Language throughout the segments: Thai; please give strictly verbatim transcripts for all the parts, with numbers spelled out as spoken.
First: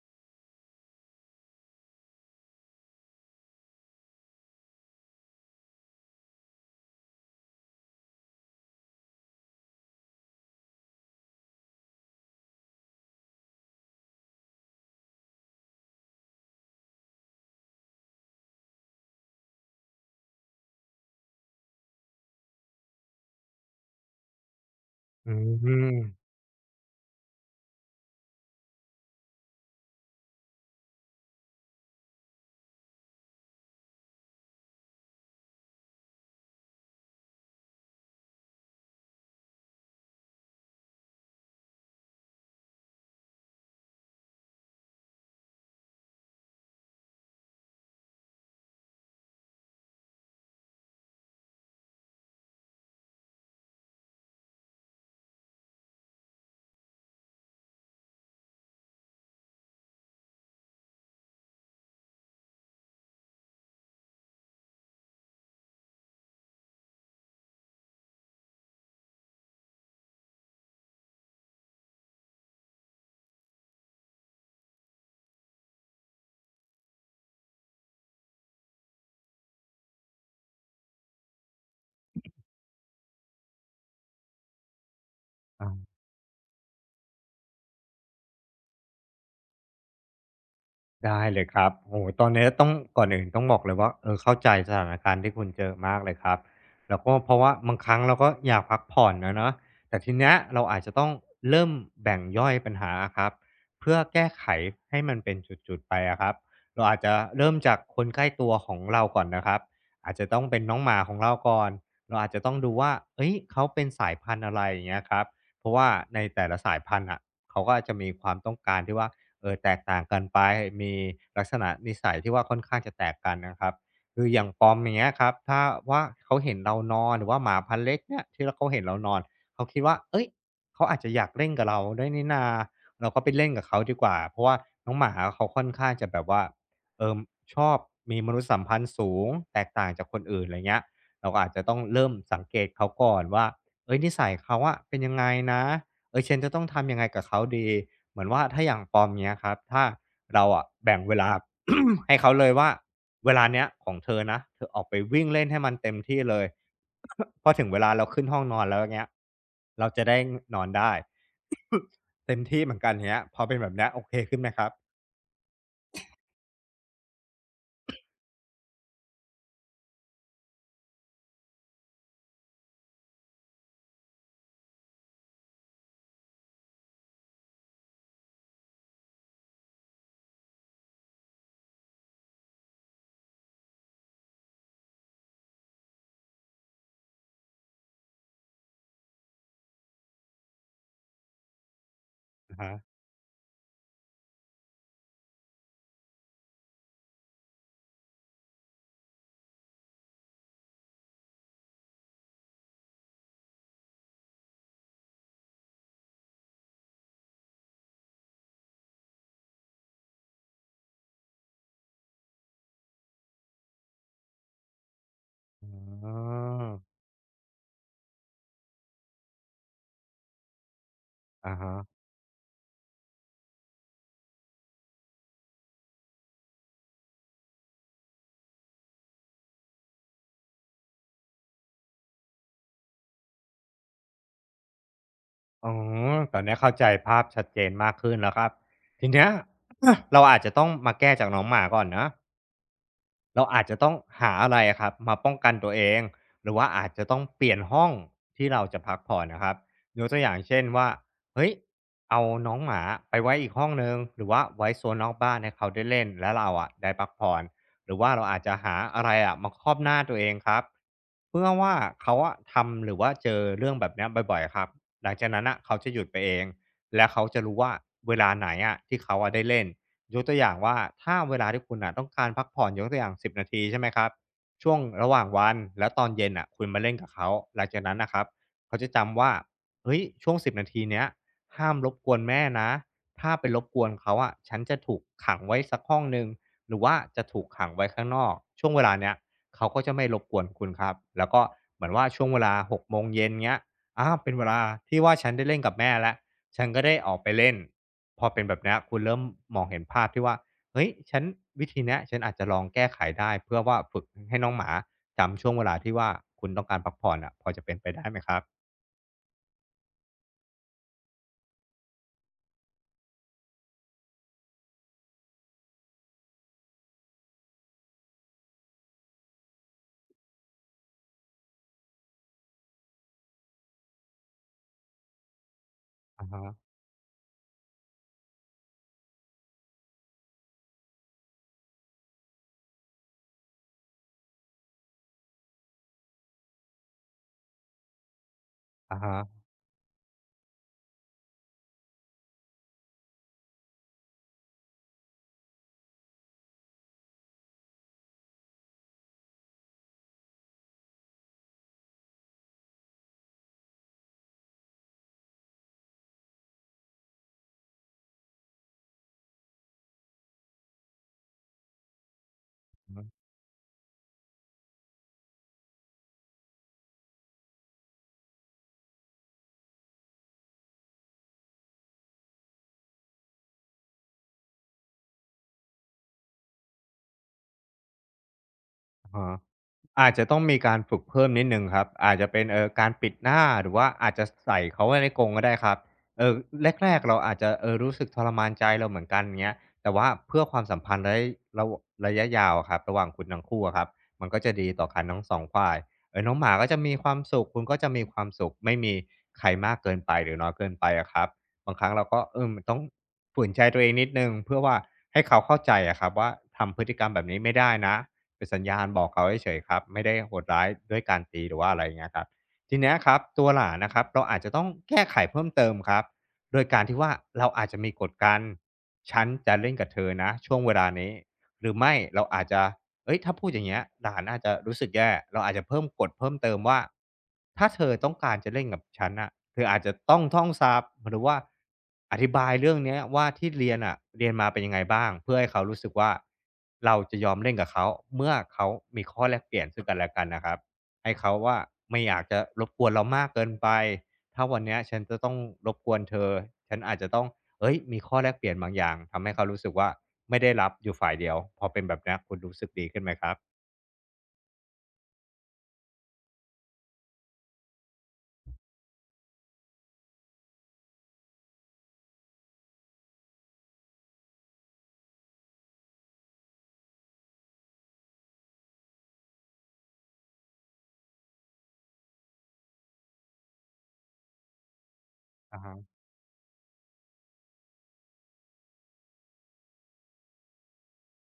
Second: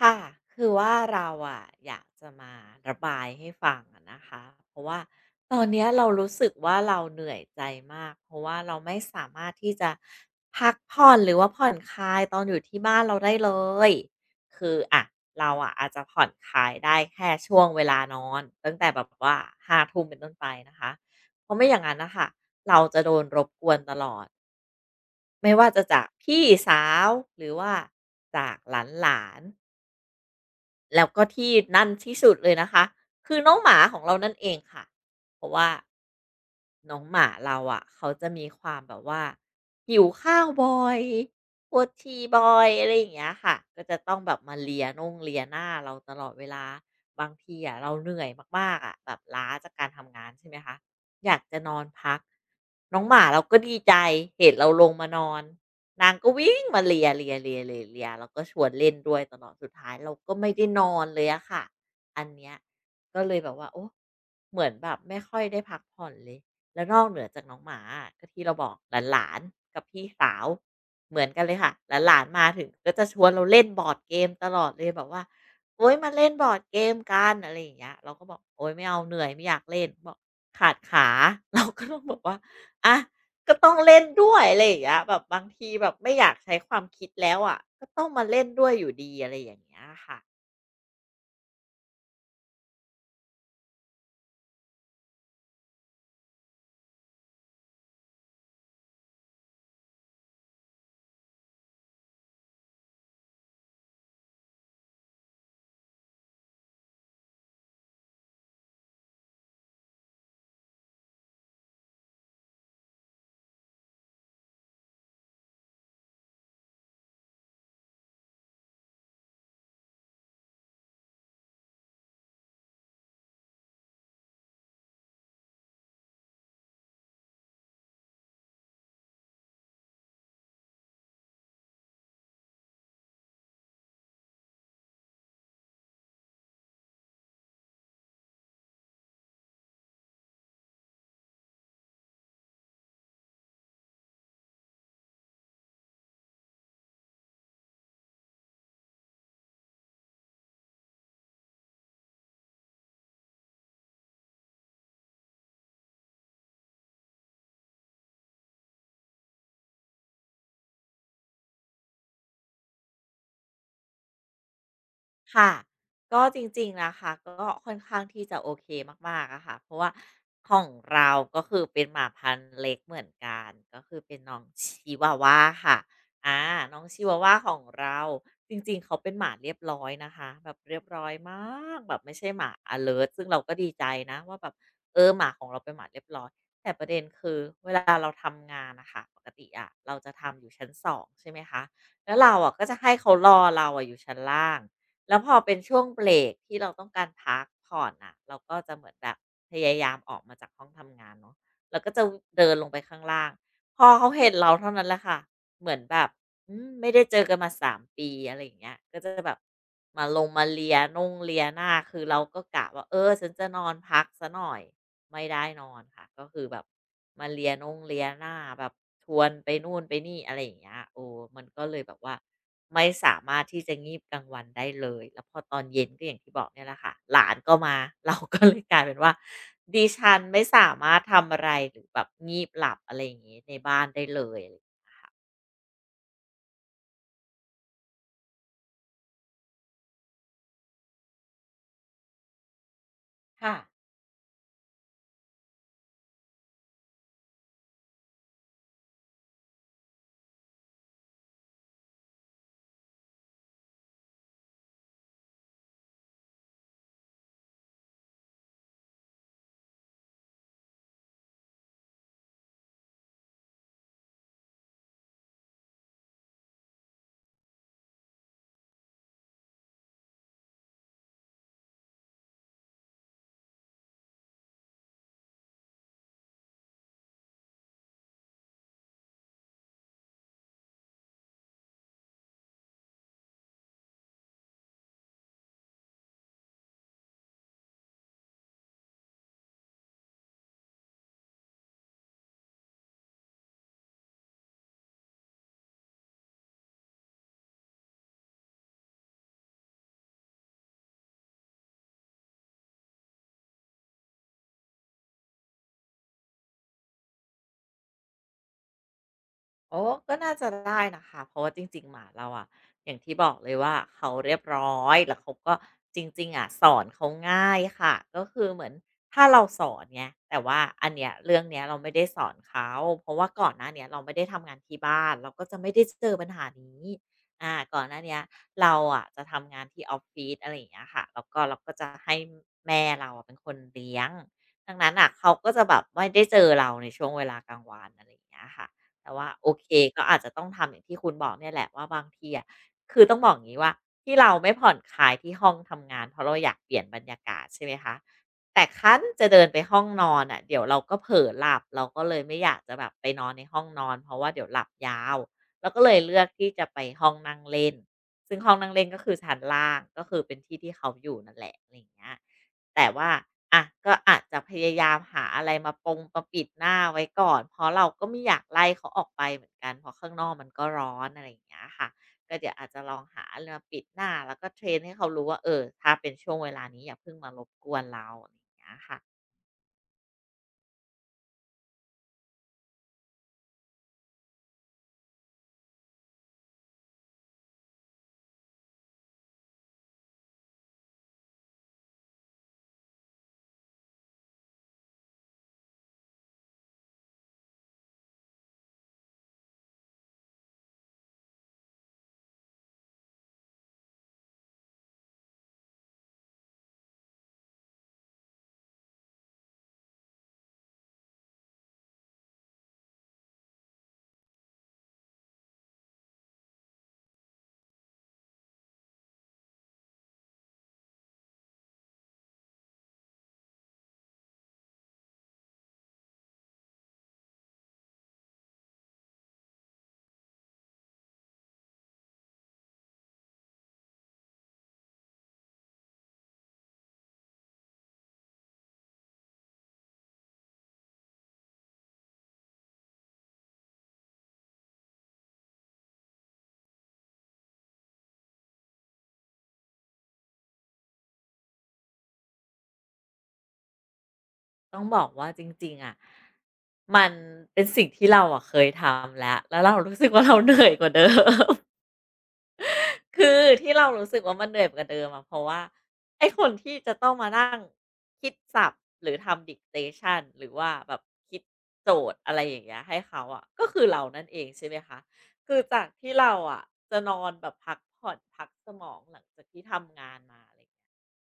ค่ะคือว่าเราอะอยากจะมาระบายให้ฟังอะนะคะเพราะว่าตอนเนี้ยเรารู้สึกว่าเราเหนื่อยใจมากเพราะว่าเราไม่สามารถที่จะพักผ่อนหรือว่าผ่อนคลายตอนอยู่ที่บ้านเราได้เลยคืออะเราอะอาจจะผ่อนคลายได้แค่ช่วงเวลานอนตั้งแต่แบบว่าห้าทุ่มเป็นต้นไปนะคะเพราะไม่อย่างนั้นนะคะเราจะโดนรบกวนตลอดอืไม่ว่าจะจากมพี่สาวหรือว่าจากหลานหลาน แล้วก็ที่นั่นที่สุดเลยนะคะคือน้องหมาของเรานั่นเองค่ะเพราะว่าน้องหมาเราอะะเขาจะมีความแบบว่าหิวข้าวบ่อยปวดฉี่บ่อยอะไรอย่างเงี้ยค่ะก็จะต้องแบบมาเลียน่งเลียหน้าเราตลอดเวลาบางทีอะะเราเหนื่อยมากๆอะ่ะแบบล้าจากการทำงานใช่ไหมคะอยากจะนอนพักน้องหมาเราก็ดีใจเห็นเราลงมานอน นางก็วิ่งมาเลียเเียเลียเลียเลียแล้วก็ชวนเล่นด้วยตลอดสุดท้ายเราก็ไม่ได้นอนเลยอะค่ะอันเนี้ยก็เลยแบบว่าโอ้เหมือนแบบไม่ค่อยได้พักผ่อนเลยแล้วนอกเหนือจากน้องหมาอะก็ที่เราบอกหลานๆกับพี่สาวเหมือนกันเลยค่ะหลานๆมาถึงก็จะชวนเราเล่นบอร์ดเกมตลอดเลยแบบว่าโอ๊ยมาเล่นบอร์ดเกมกันอะไรอย่างเงี้ยเราก็บอกโอ๊ยไม่เอาเหนื่อยไม่อยากเล่นบอกขาดขา เราก็ต้องบอกว่าอะ ก็ต้องเล่นด้วยอะไรอย่างเงี้ยแบบบางทีแบบอาไม่อยากใช้ความคิดแล้วอะก็ต้องมาเล่นด้วยอยู่ดีอะไรอย่างเงี้ยค่ะ ได้เลยครับโอ้โหตอนเนี้ต้องก่อนอื่นต้องบอกเลยว่าเออเข้าใจสถานการณ์ที่คุณเจอมากเลยครับแล้วก็เพราะว่าบางครั้งเราก็อยากพักผ่อนนะเนาะแต่ทีเนี้ยเราอาจจะต้องเริ่มแบ่งย่อยปัญหาครับเพื่อแก้ไขให้มันเป็นจุดๆไปอะครับเราอาจจะเริ่มจากคนใกล้ตัวของเราก่อนนะครับอาจจะต้องเป็นน้องหมาของเราก่อนเราอาจจะต้องดูว่าเอ้ยเขาเป็นสายพันธุ์อะไรอย่างเงี้ยครับเพราะว่าในแต่ละสายพันธุ์อ่ะเขาก็จะมีความต้องการที่ว่า เออแตกต่างกันไปมีลักษณะนิสัยที่ว่าค่อนข้างจะแตกกันนะครับคืออย่างปอมอย่างเงี้ยครับถ้าว่าเขาเห็นเรานอนหรือว่าหมาพันเล็กเนี่ยที่เขาเห็นเรานอนเขาคิดว่าเอ้ยเขาอาจจะอยากเล่นกับเราด้วยนี่นาเราก็ไปเล่นกับเขาดีกว่าเพราะว่าน้องหมาเขาค่อนข้างจะแบบว่าเออชอบมีมนุษยสัมพันธ์สูงแตกต่างจากคนอื่นอะไรเงี้ยเราก็อาจจะต้องเริ่มสังเกตเขาก่อนว่าเอ้ยนิสัยเขาอะเป็นยังไงนะ เออฉันจะต้องทำยังไงกับเขาดีเหมือนว่าถ้าอย่างปอมเนี้ยครับถ้าเราอะแบ่งเวลา ให้เขาเลยว่าเวลาเนี้ยของเธอนะเธอออกไปวิ่งเล่นให้มันเต็มที่เลย พอถึงเวลาเราขึ้นห้องนอนแล้วเงี้ยเราจะได้นอนได้ เต็มที่เหมือนกันเนี้ยพอเป็นแบบเนี้ยโอเคขึ้นไหมครับค่ะก็จริงๆนะคะก็ค่อนข้างที่จะโอเคมากๆอะค่ะเพราะว่าของเราก็คือเป็นหมาพันธุ์เล็กเหมือนกันก็คือเป็นน้องชิวาวาค่ะอ่าน้องชิวาวาของเราจริงๆเขาเป็นหมาเรียบร้อยนะคะแบบเรียบร้อยมากแบบไม่ใช่หมา alert ซึ่งเราก็ดีใจนะว่าแบบเออหมาของเราเป็นหมาเรียบร้อยแต่ประเด็นคือเวลาเราทำงานนะคะปกติอะเราจะทำอยู่ชั้นสองใช่ไหมคะแล้วเราอะอะก็ฮะจะให้เขารอเราอะอยู่ชั้นล่าง แล้วพอเป็นช่วงเบรกที่เราต้องการพักผ่อนน่ะเราก็จะเหมือนแบบพยายามออกมาจากห้องทำงานเนาะแล้วก็จะเดินลงไปข้างล่างพอเขาเห็นเราเท่านั้นแหละค่ะเหมือนแบบอืมไม่ได้เจอกันมาสามปีอะไรอย่างเงี้ยก็จะแบบมาลงมาเลียน่งเลียหน้าคือเราก็กะว่าเออฉันจะนอนพักซะหน่อย ไม่ได้นอนค่ะอ๋ก็อคือแบบมาเลียนงเลียหน้าแบบชวนไปนู่นไปนี่อะไรอย่างเงี้ยโอ้มันอาก็เลยแบฮะบว่าไม่สามารถที่จะงีบกลางวันได้เลยแล้วพอตอนเย็นก็อย่างที่บอกเนี่ยแหละค่ะหลานก็มา เราก็เลยกลายเป็นว่าดิฉันไม่สามารถทำอะไรหรือแบบงีบหลับอะไรอย่างเงี้ในบ้านได้เลยอะไรอย่างเงี้ยอ๋อตอนนี้เข้าใจภาพชัดเจนมากขึ้นแล้วครับทีเนี้ย เราอาจจะต้องมาแก้จากน้องหมาก่อนนะ เราค่ะ อาจจะต้องหาอะไรอะครับมาป้องกันตัวเองหรือว่าอาจจะต้องเปลี่ยนห้องที่เราจะพักผ่อนนะครับยกตัวอย่างเช่นว่าเฮ้ยเอาน้องหมาไปไว้อีกห้องหนึ่งหรือว่าไว้โซนนอกบ้านให้เขาได้เล่นแล้วเราอะได้พักผ่อนหรือว่าเราอาจจะหาอะไรอะมาครอบหน้าตัวเองครับเพื่อว่าเขาอะทำหรือว่าเจอเรื่องแบบเนี้ยบ่อยๆครับหลังจากนั้นอะเขาจะหยุดไปเองและเขาจะรู้ว่าเวลาไหนอะที่เขาอะได้เล่น ยกตัวอย่างว่าถ้าเวลาที่คุณอ่ะต้องการพักผ่อนยกตัวอย่างสิบนาทีใช่ไหมครับช่วงระหว่างวันแล้วตอนเย็นอ่ะคุณมาเล่นกับเขาหลังจากนั้นนะครับเขาจะจำว่าเฮ้ยช่วงสิบนาทีเนี้ยห้ามรบกวนแม่นะถ้าไปรบกวนเขาอะฉันจะถูกขังไว้สักห้องหนึ่งหรือว่าจะถูกขังไว้ข้างนอกช่วงเวลาเนี้ยเขาก็จะไม่รบกวนคุณครับแล้วก็เหมือนว่าช่วงเวลาหกโมงเย็นเงี้ยอาเป็นเวลาที่ว่าฉันได้เล่นกับแม่แล้ว ฉันก็ได้ออกไปเล่นพอเป็นแบบเนี้ยคุณเริ่มมองเห็นภาพที่ว่าเฮ้ยฉันวิธีเนี้ยฉันอาจจะลองแก้ไขได้เพื่อว่าฝึกให้น้องหมาจำช่วงเวลาที่ว่าคุณต้องการพักผ่อนอะพอจะเป็นไปได้ไหมครับโอ้ก็น่าจะได้นะคะเพราะว่าจริงๆหมาเราอะอย่างที่บอกเลยว่าเขาเรียบร้อยแล้วเขาก็จริงๆอะสอนเขาง่ายค่ะก็คือเหมือนถ้าเราสอนไงแต่ว่าอันเนี้ยเรื่องเนี้ยเราไม่ได้สอนเขาเพราะว่าก่อนหน้าเนี้ยเราไม่ได้ทำงานที่บ้านเราก็จะไม่ได้เจออะปัญฮะหานี้อ่าก่อนหน้าเนี้ยเราอะจะทำงานที่ออฟฟิศอะไรอย่างเงี้ยค่ะแล้วก็เราก็จะให้แม่เราอะเป็นคนเลี้ยงดังนั้นอ่ะเขาก็จะแบบไม่ได้เจอเราในช่วงเวลากลางวันอะไรอย่างเงี้ยค่ะ อะแต่ว่าฮโอเคก็อาจจะต้องทำอย่างที่คุณบอกเนี่ยแหละว่าบางทีอะคือต้องบอกอย่างนี้ว่าที่เราไม่ผ่อนคลายที่ห้องทำงานเพราะเราอยากเปลี่ยนบรรยากาศใช่ไหมคะแต่ครั้นจะเดินไปห้องนอนอ่ะเดี๋ยวเราก็เผลอหลับเราก็เลยไม่อยากจะแบบไปนอนในห้องนอนเพราะว่าเดี๋ยวหลับยาวเราก็เลยเลือกที่จะไปห้องนั่งเล่นซึ่งห้องนั่งเล่นก็คือชั้นล่างก็คือเป็นที่ที่เขาอยู่นั่นแหละอะไรอย่างเงี้ย แต่ะ ว่าอ่ะก็อาจจะพยายามหาอะไรมาปงมาปิดหน้าไว้ก่อนเพราะเราก็ไม่อยากไล่เขาออกไปเหมือนกันเพราะข้างนอกมันก็ร้อนอะไรอย่างเงี้ยค่ะก็เดี๋ยวอาจจะลองหาอะไรมาปิดหน้าแล้วก็เทรนให้เขารู้ว่าเออถ้าเป็นช่วงเวลานี้อย่าเพิ่งมารบกวนเราอะไรอย่างเงี้ยค่ะอาอาจจะต้องมีการฝึกเพิ่มนิดหนึ่งครับอาจจะเป็นเออการปิดหน้าหรือว่าอาจจะใส่เขาไว้ในกรงก็ได้ครับเออแรกๆเราอาจจะเออรู้สึกทรมานใจเราเหมือนกันเงี้ยแต่ว่าเพื่อความสัมพันธ์ระยะระระยะยาวอะครับระหว่างคุณทั้งคู่อะครับมันก็จะดีต่อกันทั้งสองฝ่ายเออน้องหมาก็จะมีความสุขคุณก็จะมีความสุขไม่มีใครมากเกินไปหรือน้อยเกินไปอะครับบางครั้งเราก็เออมันต้องฝืนใจตัวเองนิดหนึ่งเพื่อว่าให้เขาเข้าใจอะครับว่าทำพฤติกรรมแบบนี้ไม่ได้นะ เป็นสัญญาณบอกเขาเฉยๆครับไม่ได้โหดร้ายด้วยการตีหรือว่าอะไรอย่างเงี้ยครับทีเนี้ยครับตัวหลานนะครับเราอาจจะต้องแก้ไขเพิ่มเติมครับโดยการที่ว่าเราอาจจะมีกฎกันฉันจะเล่นกับเธอนะช่วงเวลานี้หรือไม่เราอาจจะ เอ้ยถ้าพูดอย่างเงี้ยหลานอาจจะรู้สึกแย่เราอาจจะเพิ่มกฎเพิ่มเติมว่าถ้าเธอต้องการจะเล่นกับฉันน่ะเธออาจจะต้องท่องศัพหรือว่าอธิบายเรื่องเนี้ยว่าที่เรียนอ่ะเรียนมาเป็นยังไงบ้างเพื่อให้เขารู้สึกว่าเราจะยอมเล่นกับเขาเมื่อเขามีข้อแลกเปลี่ยนซึ่งกันและกันนะครับให้เขาว่าไม่อยากจะรบกวนเรามากเกินไปถ้าวันเนี้ยฉันจะต้องรบกวนเธอฉันอาจจะต้อง เอ้ยมีข้อแลกเปลี่ยนบางอย่างทำให้เขารู้สึกว่าไม่ได้รับอยู่ฝ่ายเดียวพอเป็นแบบเนี้ยคุณรู้สึกดีขึ้นไหมครับต้องบอกว่าจริงๆอะมันเป็นสิ่งที่เราอะเคยทำแล้วแล้วเรารู้สึกว่าเราเหนื่อยกว่าเดิม คือที่เรารู้สึกว่ามันเหนื่อยกว่าเดิมอะเพราะว่าไอ้คนที่จะต้องมานั่งคิดศัพท์หรือทำ dictation หรือว่าแบบคิดโจทย์อะไรอย่างเงี้ยให้เขาอะก็คือเรานั่นเองใช่ไหมคะ คืออะฮะจากที่เราอะจะนอนแบบพักผ่อนพักสมองหลังจากที่ทำงานมา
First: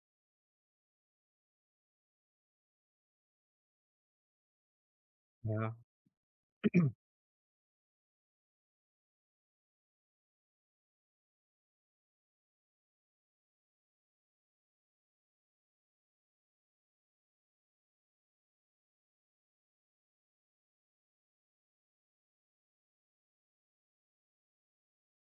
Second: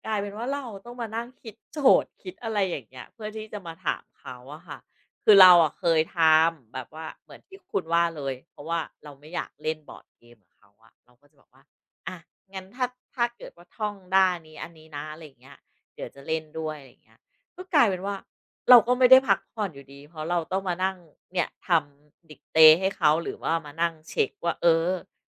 กลายเป็นว่าเราต้องมานั่งคิดโจทย์คิดอะไรอย่างเงี้ยเพื่อที่จะมาถามเขาอะค่ะคือเราเนาะอะเคยทำแบบว่าเหมือนที่คุณว่าเลยเพราะว่าเราไม่อยากเล่นบอร์ดเกมกับเขาอะเราก็จะบอกว่าอะงั้นถ้าถ้าเกิดว่าท่องด้านนี้อันนี้นะอะไรอย่างเงี้ยเดี๋ยวจะเล่นด้วยอะไรอย่างเงี้ยก็กลายเป็นว่าเราก็ไม่ได้พักผ่อนอยู่ดีเพราะเราต้องมานั่งเนี่ยทำดิกเตให้เขาหรือว่ามานั่งเช็กว่าเออ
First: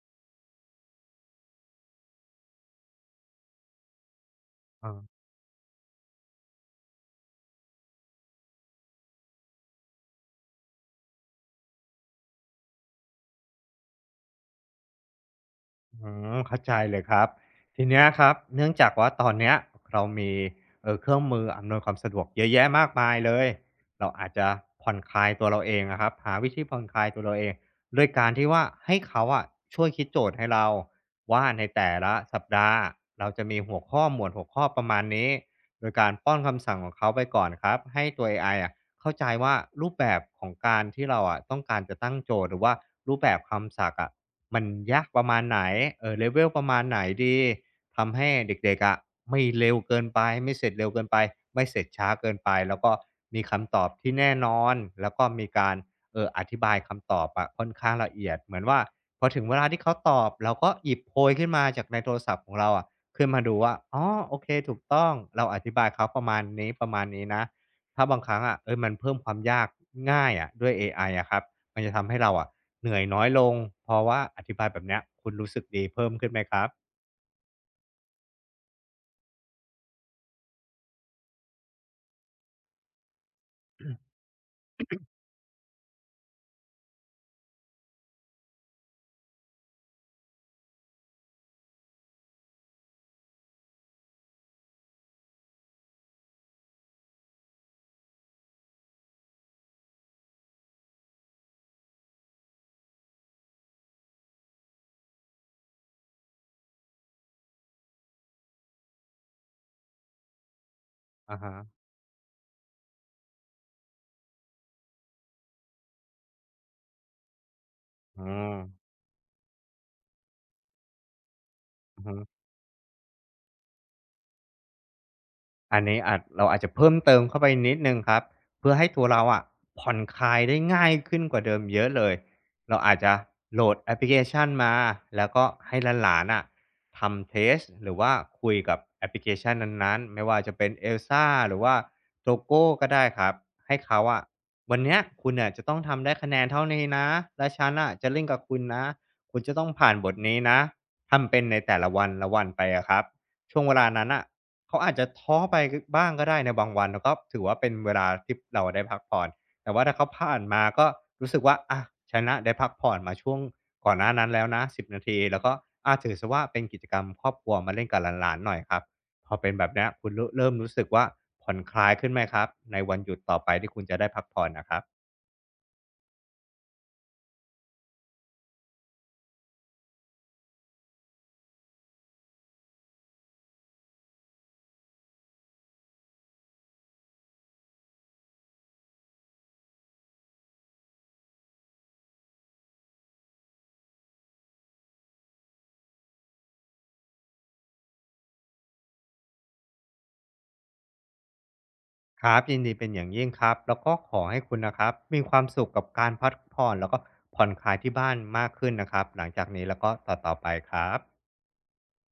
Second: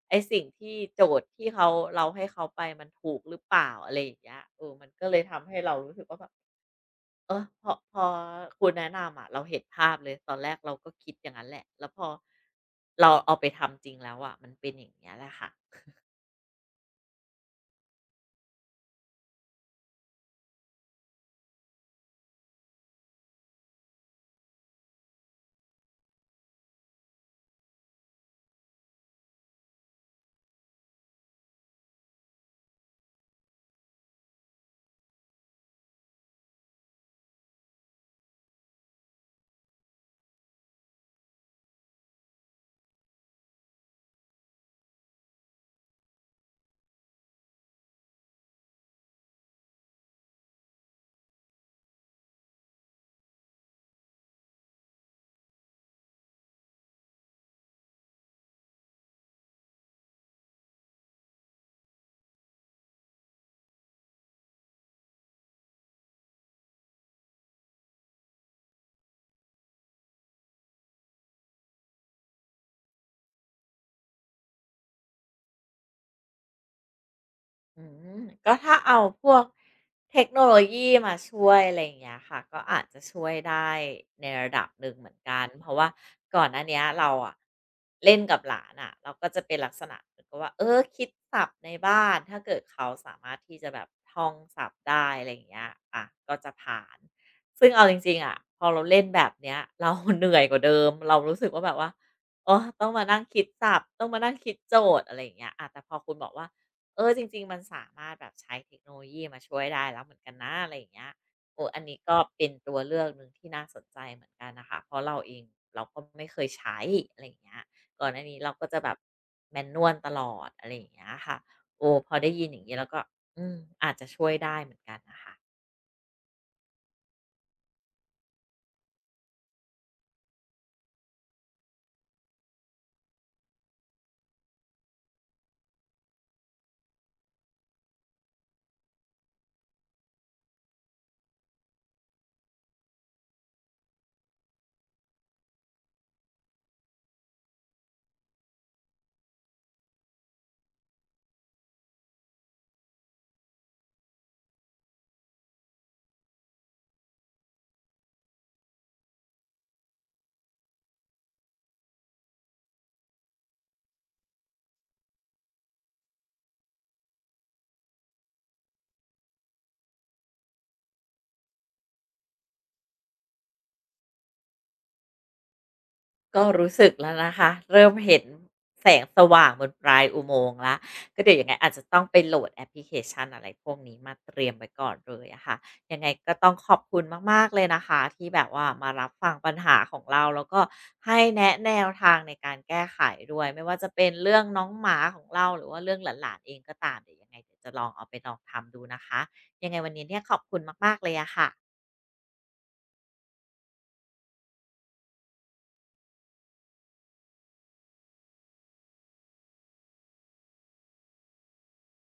ไอ้สิ่งที่โจทย์ที่เขาเราให้เขาไปมันถูกหรือเปล่าอะไรอย่างเงี้ยเออมัเอนอ ก็เลยทำให้เรารู้สึกว่าแบบเออพอพอคุณแนะนำอะเราเห็นภาพเลยตอนแรกเราก็คิดอย่างนั้นแหละแล้วพอเราเอาไปทำจริงแล้วอะมันเป็นอย่างเงี้ยแหละค่ะ อืมเข้าใจเลยครับทีเนี้ยครับเนื่องจากว่าตอนเนี้ยเรามีเออเครื่องมืออำนวยความสะดวกเยอะแยะมากมายเลยเราอาจจะผ่อนคลายตัวเราเองอะครับหาวิธีผ่อนคลายตัวเราเองโด้วยการที่ว่าให้เขาอะช่วยคิดโจทย์ให้เราว่าในแต่ละสัปดาห์เราจะมีหัวข้อหมวดหัวข้อประมาณนี้โดยการป้อนคำสั่งของเขาไปก่อนครับให้ตัวเอไออะเข้าใจว่ารูปแบบของการที่เราอะต้องการจะตั้งโจทย์หรือว่ารูปแบบคำศัพท์อะ มันยากประมาณไหนเออ l ลเ e ลประมาณไหนดีทำให้เด็กๆอะไม่เร็วเกินไป ไม่เสร็จเร็วเกินไป ไม่เสร็จช้าเกินไป แล้วก็มีคำตอบที่แน่นอน แล้วก็มีการเอ่ออธิบายคำตอบอะค่อนข้างละเอียดเหมือนว่าพอถึงเวลาที่เขาตอบเราก็หยิบโพยขึ้นมาจากในโทรศัพท์ของเราอะขึ้นมาดูว่าอ๋อโอเคถูกต้องเราอธิบายเขาประมาณนี้ประมาณนี้นะถ้าบางครั้งอะเออมันเพิ่มความยากง่ายอะด้วยเอไออะครับมันจะทำให้เราอะ เหนื่อยน้อยลงเพราะว่าอธิบายแบบเนี้ยคุณรู้สึกดีเพิ่มขึ้นไหมครับอืมก็ถ้าเอาพวกเทคโนโลยีมาช่วยอะไรอย่างเงี้ยค่ะก็อาจจะช่วยได้ในระดับหนึ่งเหมือนกันเพราะว่าก่อนหน้าเนี้ยเราอะเล่นกับหลานอะเราก็จะเป็นลักษณะเหมือนกับว่าเออคิดศัพท์ในบ้านถ้าเกิดเขาสามารถที่จะแบบท่องศัพท์ได้อะไรอย่างเงี้ยอ่ะก็จะผ่านซึ่งเอาจริงๆอะพอเราเล่นแบบเนี้ยเรา เหนื่อยกว่าเดิมเรารู้สึกว่าแบบว่าโอ้ต้องมานั่งคิดศัพท์ต้องมานั่งคิดโจทย์อะไรอย่างเงี้ยอะแต่พอคุณบอกว่า เออจริงๆมันสามารถแบบใช้เทคโนโลยีมาช่วยได้แล้วเหมือนกันนะอะไรอย่างเงี้ยอะฮะโอ้อันนี้ก็เป็นตัวเลือกหนึ่งที่น่าสนใจเหมือนกันนะคะเพราะเราเองเราก็ไม่เคยใช้อะไรอย่างเงี้ยก่อนอัอืนานี้เรามก็จะแบบแมนนวล ตลอดอะไรอย่างเงี้ยค่ะโอ้อือพอฮึ ได้ยินอย่างเงี้ยแล้วก็อืมอาจจะช่วยได้เหมือนกันนะคะ อันนี้อาจเราอาจจะเพิ่มเติมเข้าไปนิดหนึ่งครับเพื่อให้ตัวเราอะผ่อนคลายได้ง่ายขึ้นกว่าเดิมเยอะเลยเราอาจจะโหลดแอปพลิเคชันมาแล้วก็ให้หลานๆอะทำเทสต์หรือว่าคุยกับแอปพลิเคชันนั้นๆไม่ว่าจะเป็น เอลซ่า หรือว่า โทโก ก็ได้ครับให้เขาอะวันเนี้ยคุณน่ะจะต้องทำได้คะแนนเท่านี้นะและฉันน่ะจะเล่นกับคุณนะคุณจะต้องผ่านบทนี้นะทำเป็นในแต่ละวันๆไปอะครับช่วงเวลานั้นน่ะ เขาอาจจะท้อไปบ้างก็ได้ในบางวันแล้วก็ถือว่าเป็นเวลาที่เราได้พักผ่อนแต่ว่าถ้าเขาผ่านมาก็รู้สึกว่าอะฉันน่ะได้พักผ่อนมาช่วงก่อนหน้านั้นแล้วนะสิบนาทีแล้วก็อาถือเสียว่าเป็นกิจกรรมครอบครัวมาเล่นกับหลานๆหน่อยครับพอเป็นแบบเนี้ยคุณเริ่มเริ่มรู้สึกว่าผ่อนคลายขึ้นไหมครับในวันหยุดต่อไปที่คุณจะได้พักผ่อนนะครับก็รู้สึกแล้วนะคะเริ่มเห็นแสงสว่างบนปลายอุโมงค์แล้วก็เดี๋ยวยังไงอาจจะต้องไปโหลดแอปพลิเคชันอะไรพวกนี้มาเตรียมไว้ก่อนเลยอะค่ะยังไงก็ต้องขอบคุณมากๆเลยนะคะที่แบบว่ามารับฟังปัญหาของเราแล้วก็ให้แนะแนวทางในการแก้ไขด้วยไม่ว่าจะเป็นเรื่องน้องหมาของเราหรือว่าเรื่องหลานๆเองก็ตามเดี๋ยวยังไงเดี๋ยวจะลองเอาไปลองทำดูนะคะยังไงวันนี้เนี่ยขอบคุณมากๆเลยอะค่ะครับยินดีเป็นอย่างยิ่งครับแล้วก็ขอให้คุณนะครับมีความสุขกับการพักผ่อนแล้วก็ผ่อนคลายที่บ้านมากขึ้นนะครับหลังจากนี้แล้วก็ต่อๆไปครับ